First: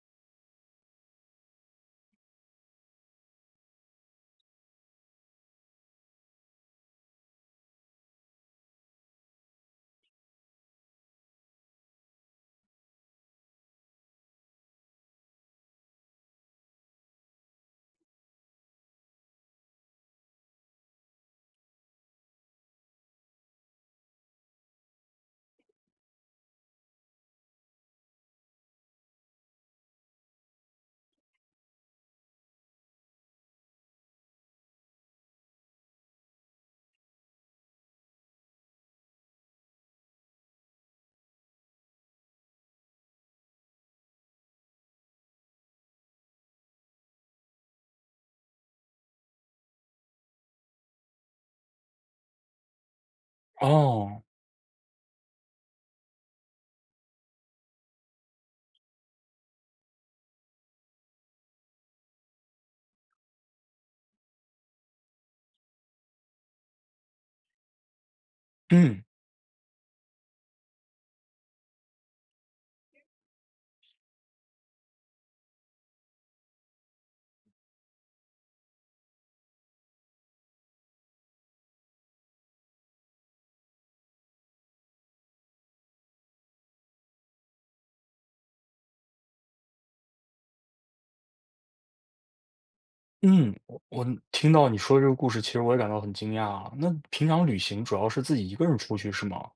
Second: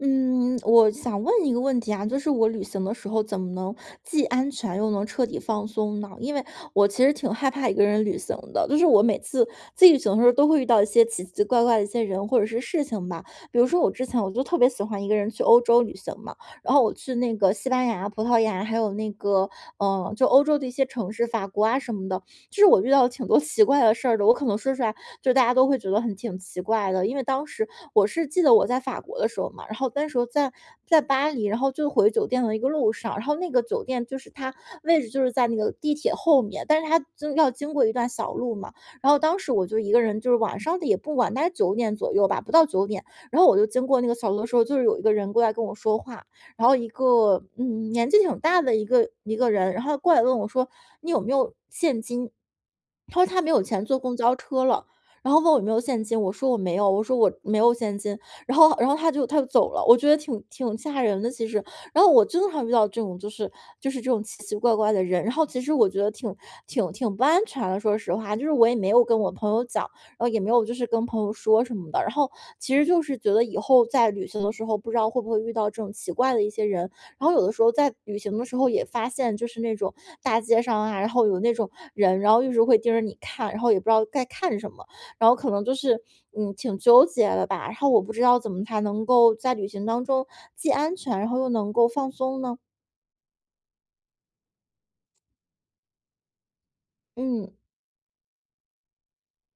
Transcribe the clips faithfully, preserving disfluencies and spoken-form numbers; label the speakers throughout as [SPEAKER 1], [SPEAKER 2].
[SPEAKER 1] 嗯，我想问一个问题啊，就是我旅行的时候怎么能既安全又能彻底放松呢？因为我其实挺害怕一个人旅行的，就是我每次自己旅行的时候都会遇到一些奇奇怪怪的一些人或者是事情吧。比如说我之前我就特别喜欢一个人去欧洲旅行嘛，然后我去那个西班牙、葡萄牙，还有那个嗯、呃就欧洲的一些城市，法国啊什么的，就是我遇到了挺多奇怪的事儿的，我可能说出来，就大家都会觉得很挺奇怪的。因为当时我是记得我在法国的时候嘛，然后那时候在在巴黎，然后就回酒店的一个路上，然后那个酒店就是它位置就是在那个地铁后面，但是它就要经过一段小路嘛。然后当时我就一个人，就是晚上的也不晚，大概九点左右吧，不到九点，然后我就经过那个小路的时候，就是有一个人过来跟我说话，然后一个嗯年纪挺大的一个一个人，然后过来问我说："你有没有现金？"他说他没有钱坐公
[SPEAKER 2] 哦，
[SPEAKER 1] 交车了，然后问我有没有现金，我说我没有，我说我没有现金，然后然后他就他就走了，我觉得挺挺吓人的其实。然后我经常遇到这种就是就是这种奇奇怪怪的人，然后其实我觉得挺挺挺不安全的，说实话，就是我也没
[SPEAKER 2] 嗯
[SPEAKER 1] 有跟我朋友讲。然后也没有就是跟朋友说什么的。然后其实就是觉得以后在旅行的时候，不知道会不会遇到这种奇怪的一些人。然后有的时候在旅行的时候也发现，就是那种大街上啊，然后有那种人，然后一直会盯着你看，然后也不知道该看什么，然后可能就是嗯挺纠结的吧。然后我不知道怎么才能够在旅行当中既安全，然后又能够放松呢？
[SPEAKER 2] 嗯，我我听到你说这个故事，其实我也感到很惊讶啊。那平常
[SPEAKER 1] 嗯。
[SPEAKER 2] 旅行主要是自己一个人出去是吗？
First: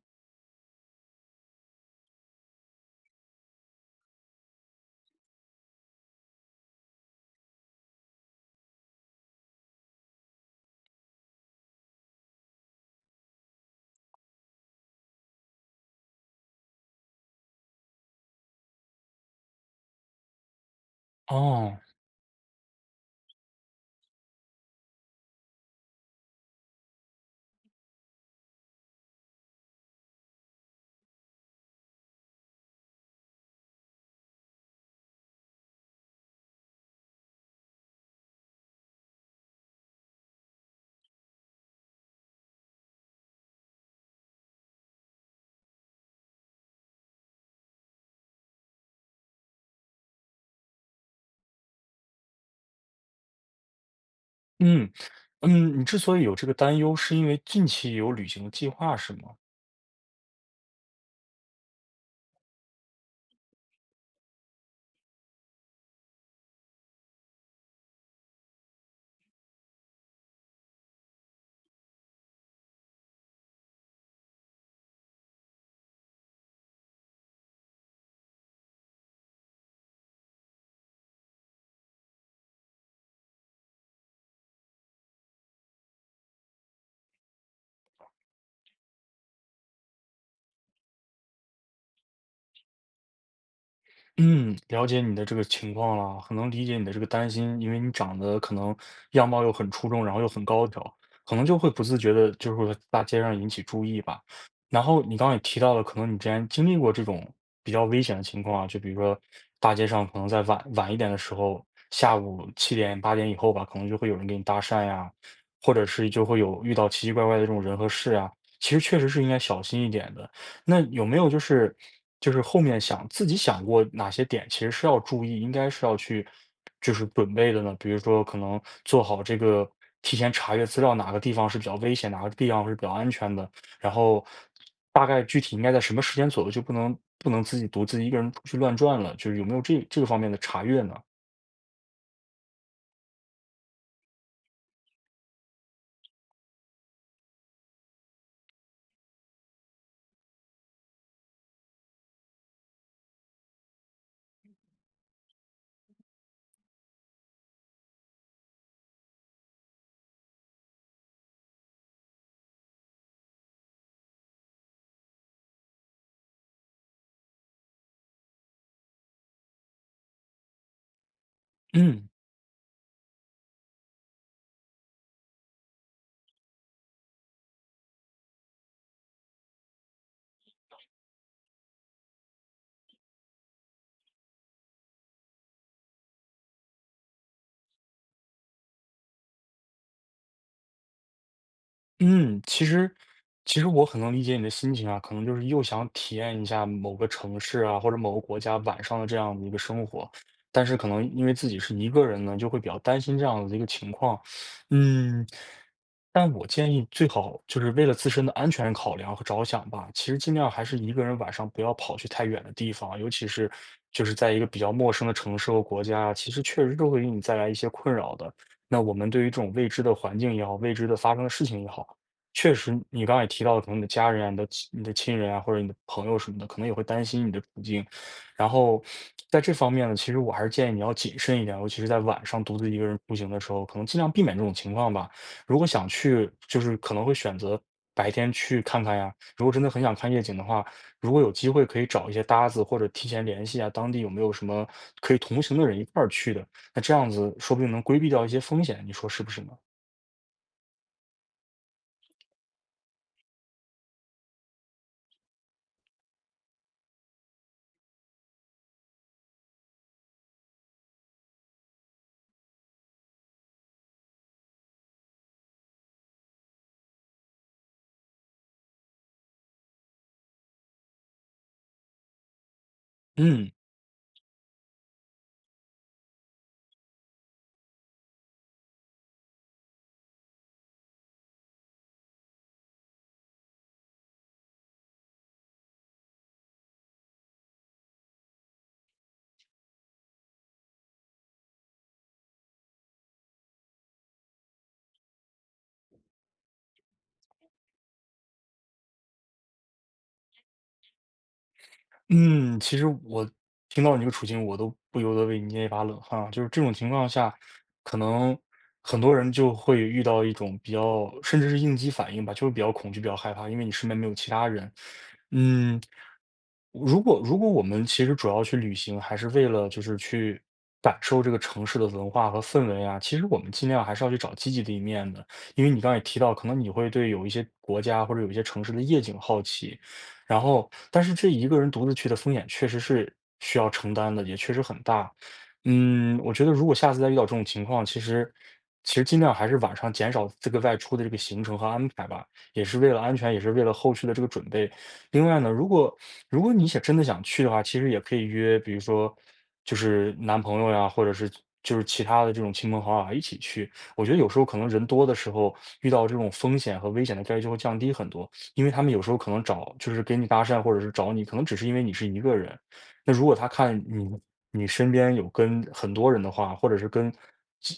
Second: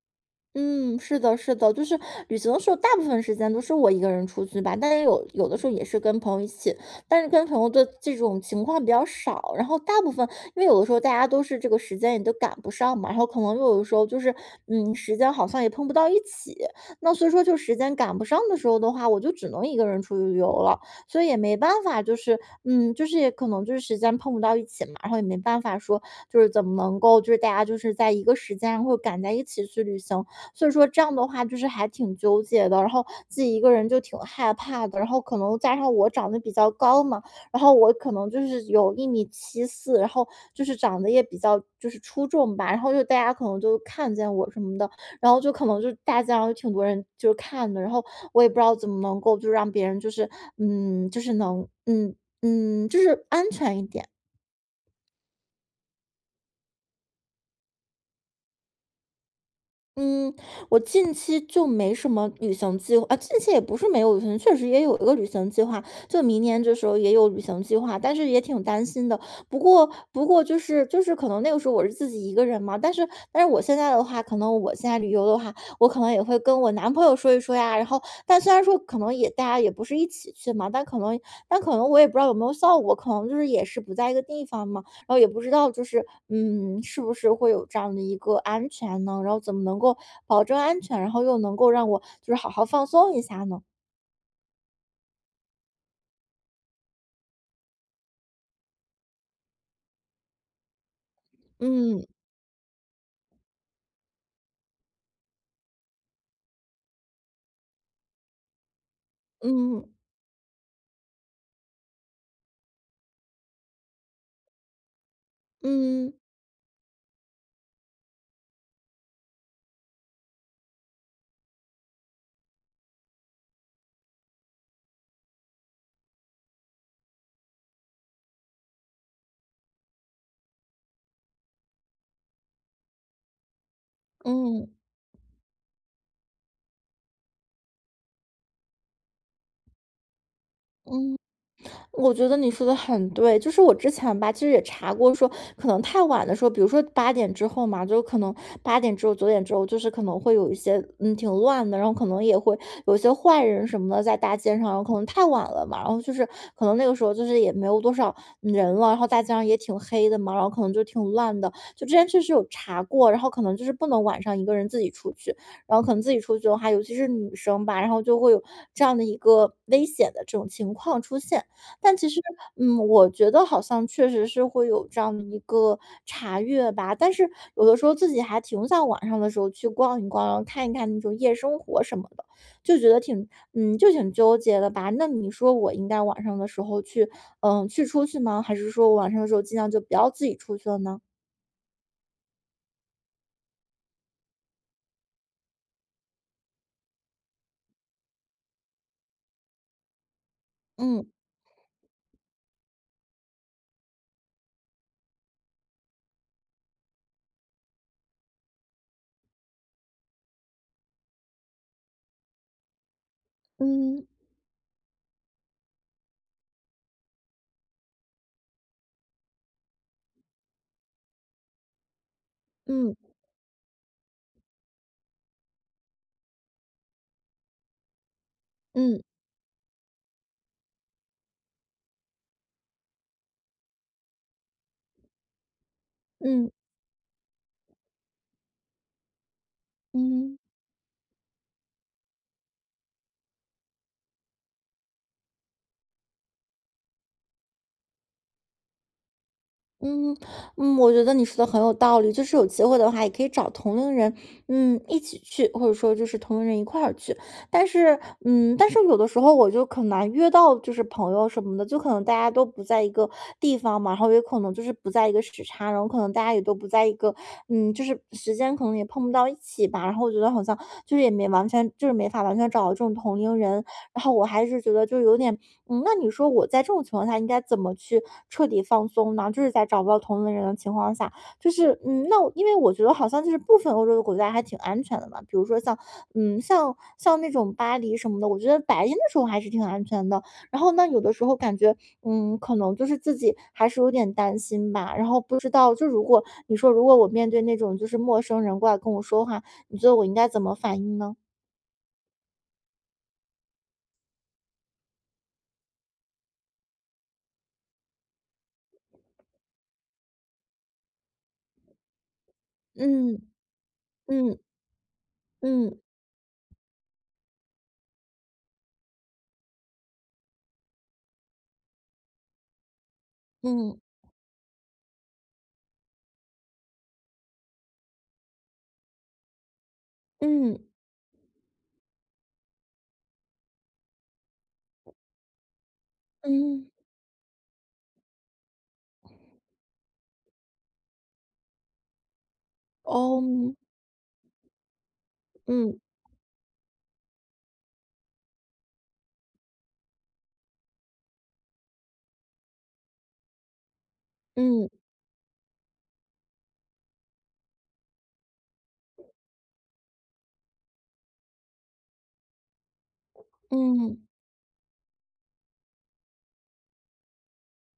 [SPEAKER 1] 嗯，是的，是的，就是旅行的时候，大部分时间都是我一个人出去吧，但也有有的时候也是跟朋友一起，但是跟朋友的这种情况比较少。然后大部分，因为有的时候大家都是这个时间也都赶不上嘛，然后可能又有的时候就是，嗯，时间好像也碰不到一起，那所以说就时间赶不上的时候的话，我就只能一个人出去旅游了，所以也没
[SPEAKER 2] 哦，
[SPEAKER 1] 办法，就是，嗯，就是也可能就是时间碰不到一起嘛，然后也没办法说就是怎么能够就是大家就是在一个时间然后赶在一起去旅行，所以说这样的话就是还挺纠结的，然后自己一个人就挺害怕的，然后可能加上我长得比较高嘛，然后我可能就是有一米七四，然后就是长得也比较就是出众吧，然后就大家可能就看见我什么的，然后就可能就大街上有挺多人就是看的，然后我也不知道怎么能够就让别人就是嗯就是能嗯嗯就是安全一点。
[SPEAKER 2] 嗯嗯，你之所以有这个担忧，是因为近期有旅行的计划是吗？
[SPEAKER 1] 嗯，我近期就没什么旅行计划啊，近期也不是没有旅行，确实也有一个旅行计划，就明年这时候也有旅行计划，但是也挺担心的。不过，不过就是就是可能那个时候我是自己一个人嘛，但是但是我现在的话，可能我现在旅游的话，我可能也会跟我男朋友说一说呀。然后，但虽然说可能也大家也不是一起去嘛，但可能但可能我也不知道有没有效果，可能就是也是不在一个地方嘛。然后也不知道就是，嗯，是不是会有这样的一个安全呢？然后怎么能够保证安全，然后又能够让我就是好好放松一下呢？
[SPEAKER 2] 嗯，了解你的这个情况了，很能理解你的这个担心，因为你长得可能样貌又很出众，然后又很高挑，可能就会不自
[SPEAKER 1] 嗯。
[SPEAKER 2] 觉的，就是说大街上引起注意吧。然后你刚刚也提到了，可能你之前经历过这种比较危险的情况啊，就比如说大街
[SPEAKER 1] 嗯。
[SPEAKER 2] 上可能在晚晚一点的时候，下午七点八点以后吧，可能就会有人给你搭讪呀，或者
[SPEAKER 1] 嗯。
[SPEAKER 2] 是
[SPEAKER 1] 嗯。
[SPEAKER 2] 就会有遇到奇奇怪怪的这种人和事啊，其实确实是应该小心一点的。那有没有就是就是后面想自己想过哪些点其实是要注意，应该是要去就是准备的呢？比如说可能做好这个提前查阅资料，哪个地方是比较危险，哪个地方是比较安全的，然后
[SPEAKER 1] 嗯。
[SPEAKER 2] 大概具体应该在什么时间左右就不能不能自己独自一个人出去乱转了，就是有没有这这个方面的查阅呢？
[SPEAKER 1] 嗯。我觉得你说的很对，就是我之前吧，其实也查过说，可能太晚的时候，比如说八点之后嘛，就可能八点之后、九点之后，就是可能会有一些嗯挺乱的，然后可能也会有一些坏人什么的在大街上，然后可能太晚了嘛，然后就是可能那个时候就是也没有多少人了，然后大街上也挺黑的嘛，然后可能就挺乱的，就之前确实有查过，然后可能就是不能晚上一个人自己出去，然后可能自己出去的话，尤其是女生吧，然后就会有这样的一个危险的这种情况出现。但其 实，嗯，我觉得好像确实是会有这样的一个查阅吧，但是有的时候自己还挺想晚上的时候去逛一逛，然后看一看那种夜生活什么的，就觉得挺，嗯，就挺纠结的吧。那你说我应该晚上的时候去，嗯，去出去吗？还是说我晚上的时候尽量就不要自己出去了呢？
[SPEAKER 2] 嗯，其实其实我很能理解你的心情啊，可能就是又想体验一下某个城市啊，或者某个国家晚上的这样的一个生活，但是可
[SPEAKER 1] 嗯。
[SPEAKER 2] 能因为自己是一个人呢，就会比较担心这样的一个情况。嗯，但我建议最好就是为了自身的安全考量和着想吧，其实尽量还是一个人晚上不要跑去太远的地方，尤其是就
[SPEAKER 1] 嗯。
[SPEAKER 2] 是在一个比较陌生的城市和国家，其实确实都会给你带来一些困扰的。那我们对于这种未知的环境也好，未知的发生的事情也好，确实，
[SPEAKER 1] 嗯。
[SPEAKER 2] 你刚才也提到了，可能你的家人啊、你的亲你的亲人啊，或者你的朋友什么的，可能也会担心你的处境。然后
[SPEAKER 1] 嗯。
[SPEAKER 2] 在这方面呢，其实我还是建议你要谨慎一点，尤其是在晚上独自一个人出行的时候，可能尽量避免这种情况吧。如果想去，
[SPEAKER 1] 嗯。嗯。
[SPEAKER 2] 就是可能会选择白天去看看呀。如果真的很想看夜景
[SPEAKER 1] 嗯。
[SPEAKER 2] 的话，如果有机会可以找一些搭子，或者提前联系啊，当地有没有什么可以同行的人一块儿去的？那这样子说不定能规避掉一些风险，你说是不是呢？
[SPEAKER 1] 嗯。嗯，我觉得你说的很有道理，就是有机会的话，也可以找同龄人，嗯，一起去，或者说就是同龄人一块儿去。但是，嗯，但是有的时候我就很难约到，就是朋友什么的，就可能大家都不在一个地方嘛，然后也可能就是不在一个时差，然后可能大家也都不在一个，嗯，就是时间可能也碰不到一起吧。然后我觉得好像就是也没完全，就是没法完全找到这种同龄
[SPEAKER 2] 嗯。
[SPEAKER 1] 人，然后我还是觉得就有点，嗯，那你说我在这种情况下应该怎么去彻底放松呢？就是在找不到同龄人的情况下，就是，嗯，那我因为我觉得好像就是部分欧洲的国家还挺安全的嘛，比如说像，嗯，像像那种巴黎什么的，我觉得白天的时候还是挺安全的。然后那有的时候感觉，嗯，可能就是自己还是有点担心吧。然后不知道，就如果你说如果我面对那种就是陌生人过来跟我说话，你觉得我应该怎么反应呢？
[SPEAKER 2] 嗯，其实我听到你这个处境，我都不由得为你捏一把冷汗啊。就是这种情况下，可能很多人就会遇到一种比较，甚至是应激反应吧，就是比较恐惧、比较
[SPEAKER 1] 嗯。
[SPEAKER 2] 害怕，因为你身边没有其
[SPEAKER 1] 嗯。
[SPEAKER 2] 他人。
[SPEAKER 1] 嗯。
[SPEAKER 2] 嗯，如果如果我们其实主要去旅行，还是为了就是去感受这个城市的文化和氛围啊，其实我们尽
[SPEAKER 1] 嗯。
[SPEAKER 2] 量还是要去找积极的一面的。因为你刚刚也提到，可能你会对有一些国家或者有一些城市的夜景好奇，然
[SPEAKER 1] 嗯，
[SPEAKER 2] 后但是这一个人独自去的风险确实是需要承担的，也确实很大。嗯，我觉得如
[SPEAKER 1] 嗯，
[SPEAKER 2] 果下次再遇到这种情况，其实其实尽量还是晚上减少这个外出的这个行程和安排吧，也是为了安
[SPEAKER 1] 哦，
[SPEAKER 2] 全，也是为了后续的这个准备。另外呢，如
[SPEAKER 1] 嗯，
[SPEAKER 2] 果如果你想真的想去的话，其实也可以约，比如说就是男朋友呀，或者是就是其他的这种亲朋好友啊一起去。我觉得有时候可
[SPEAKER 1] 嗯，
[SPEAKER 2] 能人多的时候，遇到这种风险和危险的概率就会降低很多，因为他们有时候可能找就是给你搭讪，或者是找你，可能只是因为你是一个人。那如果他看
[SPEAKER 1] 嗯，
[SPEAKER 2] 你你身边有跟很多人的话，或者是跟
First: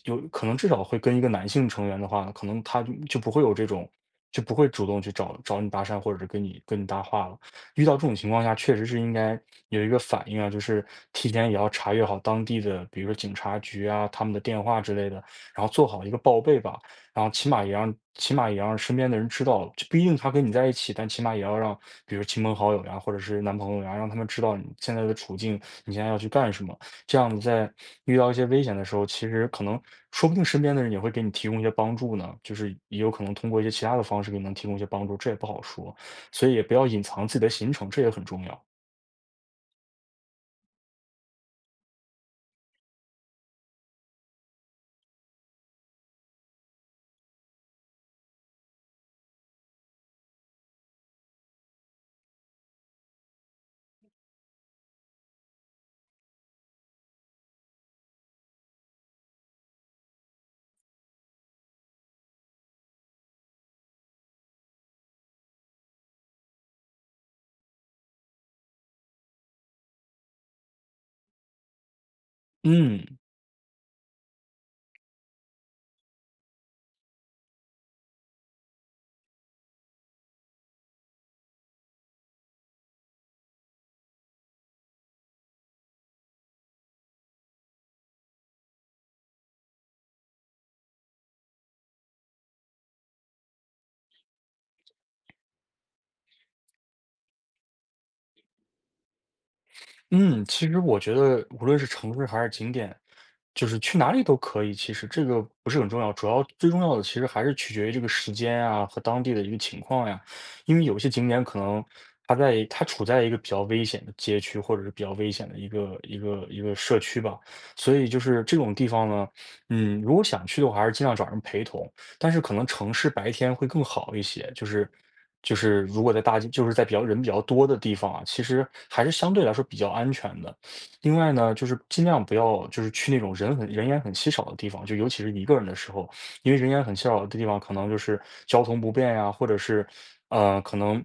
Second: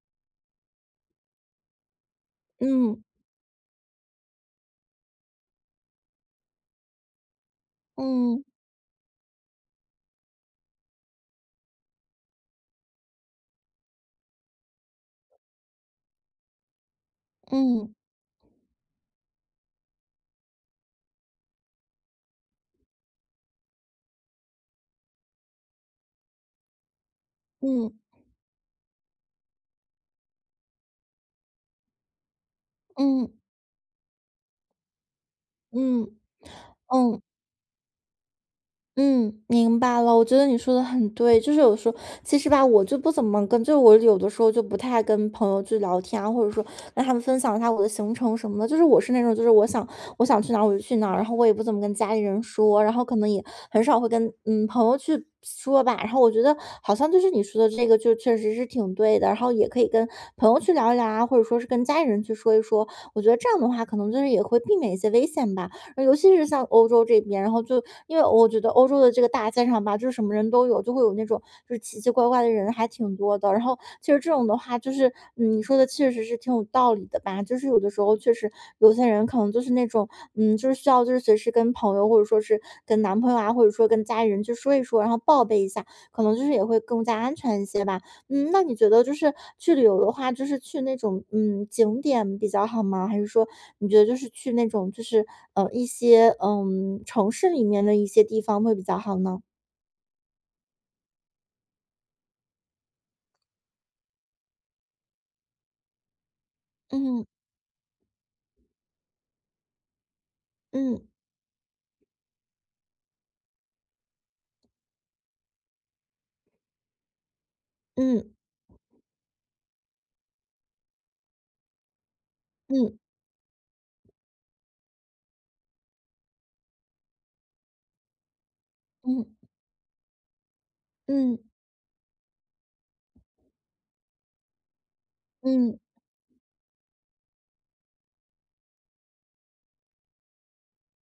[SPEAKER 2] 有可能至少会跟一个男性成员的话，可能他就
[SPEAKER 1] 嗯，
[SPEAKER 2] 就不会有这种，就不会主动去找找你搭讪，或者是跟你跟你搭话了。遇到这种情
[SPEAKER 1] 嗯，
[SPEAKER 2] 况下，确实是应该有一个反应啊，就是提前也要查阅好当地的，比如说警察局啊，他们的电话之类的，然后做好一个报备吧。然后起码也让
[SPEAKER 1] 嗯，
[SPEAKER 2] 起码也让身边的人知道，就不一定他跟你在一起，但起码也要让，比如亲朋好友呀，或者是男朋友呀，让他们知道你现在的处境，你现在要去干什么。这样子在
[SPEAKER 1] 嗯，
[SPEAKER 2] 遇到一些危险的时候，其实可能说不定身边的人也会给你提供一些帮助呢，就是也有可
[SPEAKER 1] 嗯，嗯，
[SPEAKER 2] 能通过一些其他的方式给你能提供一些帮助，这也不好说。
[SPEAKER 1] 嗯，
[SPEAKER 2] 所以也不要隐
[SPEAKER 1] 嗯
[SPEAKER 2] 藏自己的行程，这也很重要。
[SPEAKER 1] 嗯，明白了。我觉得你说的很对，就是有时候其实吧，我就不怎么跟，就我有的时候就不太跟朋友去聊天啊，或者说跟他们分享一下我的行程什么的。就是我是那种，就是我想我想去哪儿我就去哪儿，然后我也不怎么跟家里人说，然后可能也很少会跟嗯朋友去说吧。然后我觉得好像就是你说的这个，就确实是挺对的。然后也可以跟朋友去聊一聊啊，或者说是跟家里人去说一说。我觉得这样的话，可能就是也会避免一些危险吧。呃尤其是像欧洲这边，然后就因为我觉得欧洲的这个大街上吧，就是什么人都有，就会有那种就是奇奇怪怪的人还挺
[SPEAKER 2] 嗯
[SPEAKER 1] 多的。然后其实这种的话，就是嗯，你说的确实是挺有道理的吧？就是有的时候确实有些人可能就是那种嗯，就是需要就是随时跟朋友或者说是跟男朋友啊，或者说跟家里人去说一说，然后报备一下，可能就是也会更加安全一些吧。嗯，那你觉得就是去旅游的话，就是去那种嗯景点比较好吗？还是说你觉得就是去那种就是呃一些嗯城市里面的一些地方会比较好呢？
[SPEAKER 2] 嗯，其实我觉得无论是城市还是景点，就是去哪里都可以，其实这个不是很重要，主要最重要的其
[SPEAKER 1] 嗯。
[SPEAKER 2] 实还是取决于这个时间啊和当地的一个情况呀。因为有
[SPEAKER 1] 嗯。
[SPEAKER 2] 些景点可能它在它处在一个比较危险的街区，或者是比较危险的一个一个一个社区吧，所以就
[SPEAKER 1] 嗯。
[SPEAKER 2] 是这种地方呢，嗯，如果想去的话，还是尽量找人陪同，但是可能城
[SPEAKER 1] 嗯。
[SPEAKER 2] 市白天会更好一些，就是就是如果在大街，就是在比较人比较多的地方啊，其实还是
[SPEAKER 1] 嗯。
[SPEAKER 2] 相对来说比较安全的。另外
[SPEAKER 1] 嗯。
[SPEAKER 2] 呢，就是尽量不要就是去那种人很人烟很稀少的地方，就尤其是一个人的
[SPEAKER 1] 嗯。
[SPEAKER 2] 时候，因为人烟很稀少的地方，可能就是交通不便呀，或者是呃，可能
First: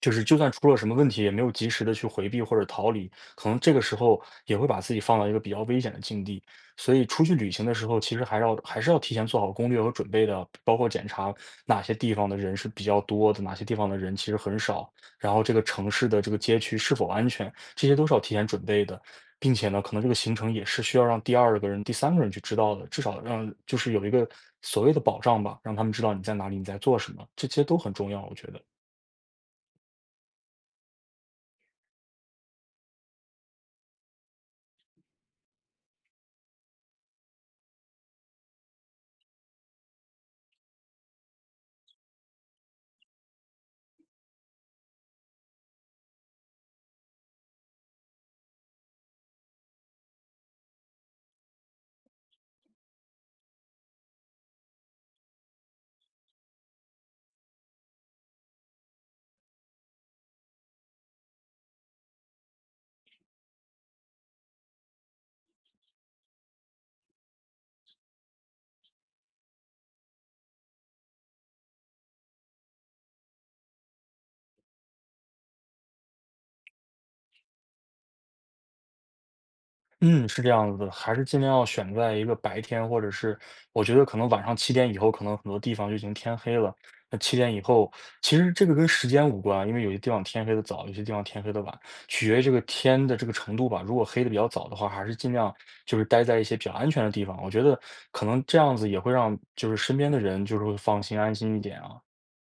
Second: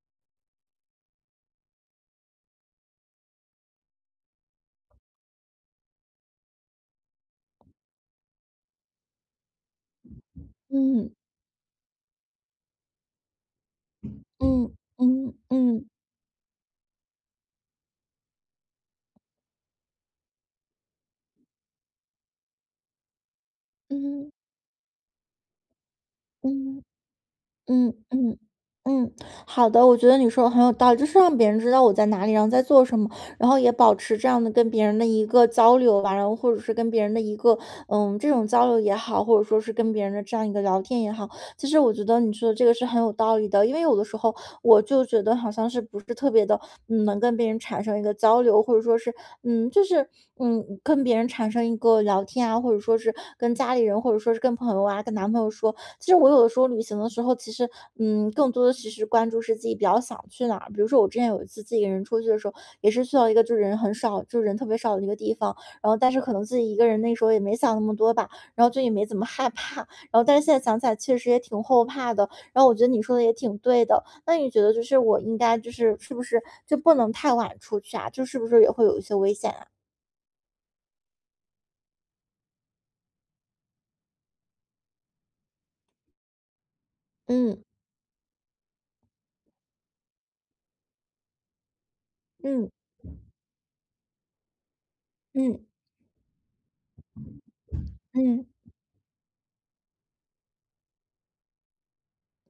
[SPEAKER 2] 就是就算出了什么问题，也没有及时的去回避或者逃离，可能这个时候也会把自己放到一个比较危险的境地。所以出去旅行的时候，其实还要还是要提前做好攻略和准备的，包括
[SPEAKER 1] 嗯。
[SPEAKER 2] 检
[SPEAKER 1] 嗯。
[SPEAKER 2] 查哪些地方的人是比较多的，哪些地方的人其实很
[SPEAKER 1] 嗯。
[SPEAKER 2] 少，
[SPEAKER 1] 嗯。
[SPEAKER 2] 然后这个
[SPEAKER 1] 嗯。
[SPEAKER 2] 城市的这个街区是否安全。这些都是要提前准备的。并且呢，可能这个行程也是需要让第二个人、第三个人去知道的，至少让就是有一个
[SPEAKER 1] 嗯。
[SPEAKER 2] 所谓的保障吧，让他们知道你在哪里，你在
[SPEAKER 1] 嗯。
[SPEAKER 2] 做什么，这些都很
[SPEAKER 1] 嗯。
[SPEAKER 2] 重要，我
[SPEAKER 1] 嗯。
[SPEAKER 2] 觉得。
[SPEAKER 1] 嗯，好的，我觉得你说的很有道理，就是让别人知道我在哪里，然后在做什么，然后也保持这样的跟别人的一个交流吧，然后或者是跟别人的一个嗯这种交流也好，或者说是跟别人的这样一个聊天也好，其实我觉得你说的这个是很有道理的，因为有的时候我就觉得好像是不是特别的嗯能跟别人产生一个交流，或者说是嗯就是嗯跟别人产生一个聊天啊，或者说是跟家里人，或者说是跟朋友啊，跟男朋友说，其实我有的时候旅行的时候，其实嗯，更多的其实关注是自己比较想去哪儿。比如说我之前有一次自己一个人出去的时候，也是去到一个就人很少，就人特别少的一个地方，然后但是可能自己一个人那时候也没想那么多吧，然后就也没怎么害怕，然后但是现在想起来确实也挺后怕的。然后我觉得你说的也挺对的，那你觉得就是我应该就是是不是就不能太晚出去啊？就是不是也会有一些危险啊？
[SPEAKER 2] 嗯，是这样子的，还是尽量要选在一个白天，或者是我觉得可能晚上七点以后，可能很多地方就已经天黑了。那七点以
[SPEAKER 1] 嗯。
[SPEAKER 2] 后，其实这个跟时间无关啊，因为有些地方天黑的早，有些地方天黑的晚，取决于这个
[SPEAKER 1] 嗯。
[SPEAKER 2] 天的这个程度吧。如果黑的比较早的话，还是尽量
[SPEAKER 1] 嗯。
[SPEAKER 2] 就是待在一些比较安全的地方。我觉得可
[SPEAKER 1] 嗯。
[SPEAKER 2] 能这样子也会让就是身边的人就是会放心安心一点啊。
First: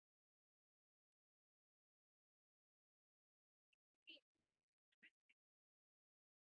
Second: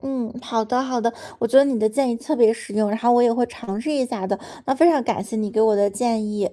[SPEAKER 1] 嗯，好的好的，我觉得你的建议特别实用，然后我也会尝试一下的。那非常感谢你给我的建议。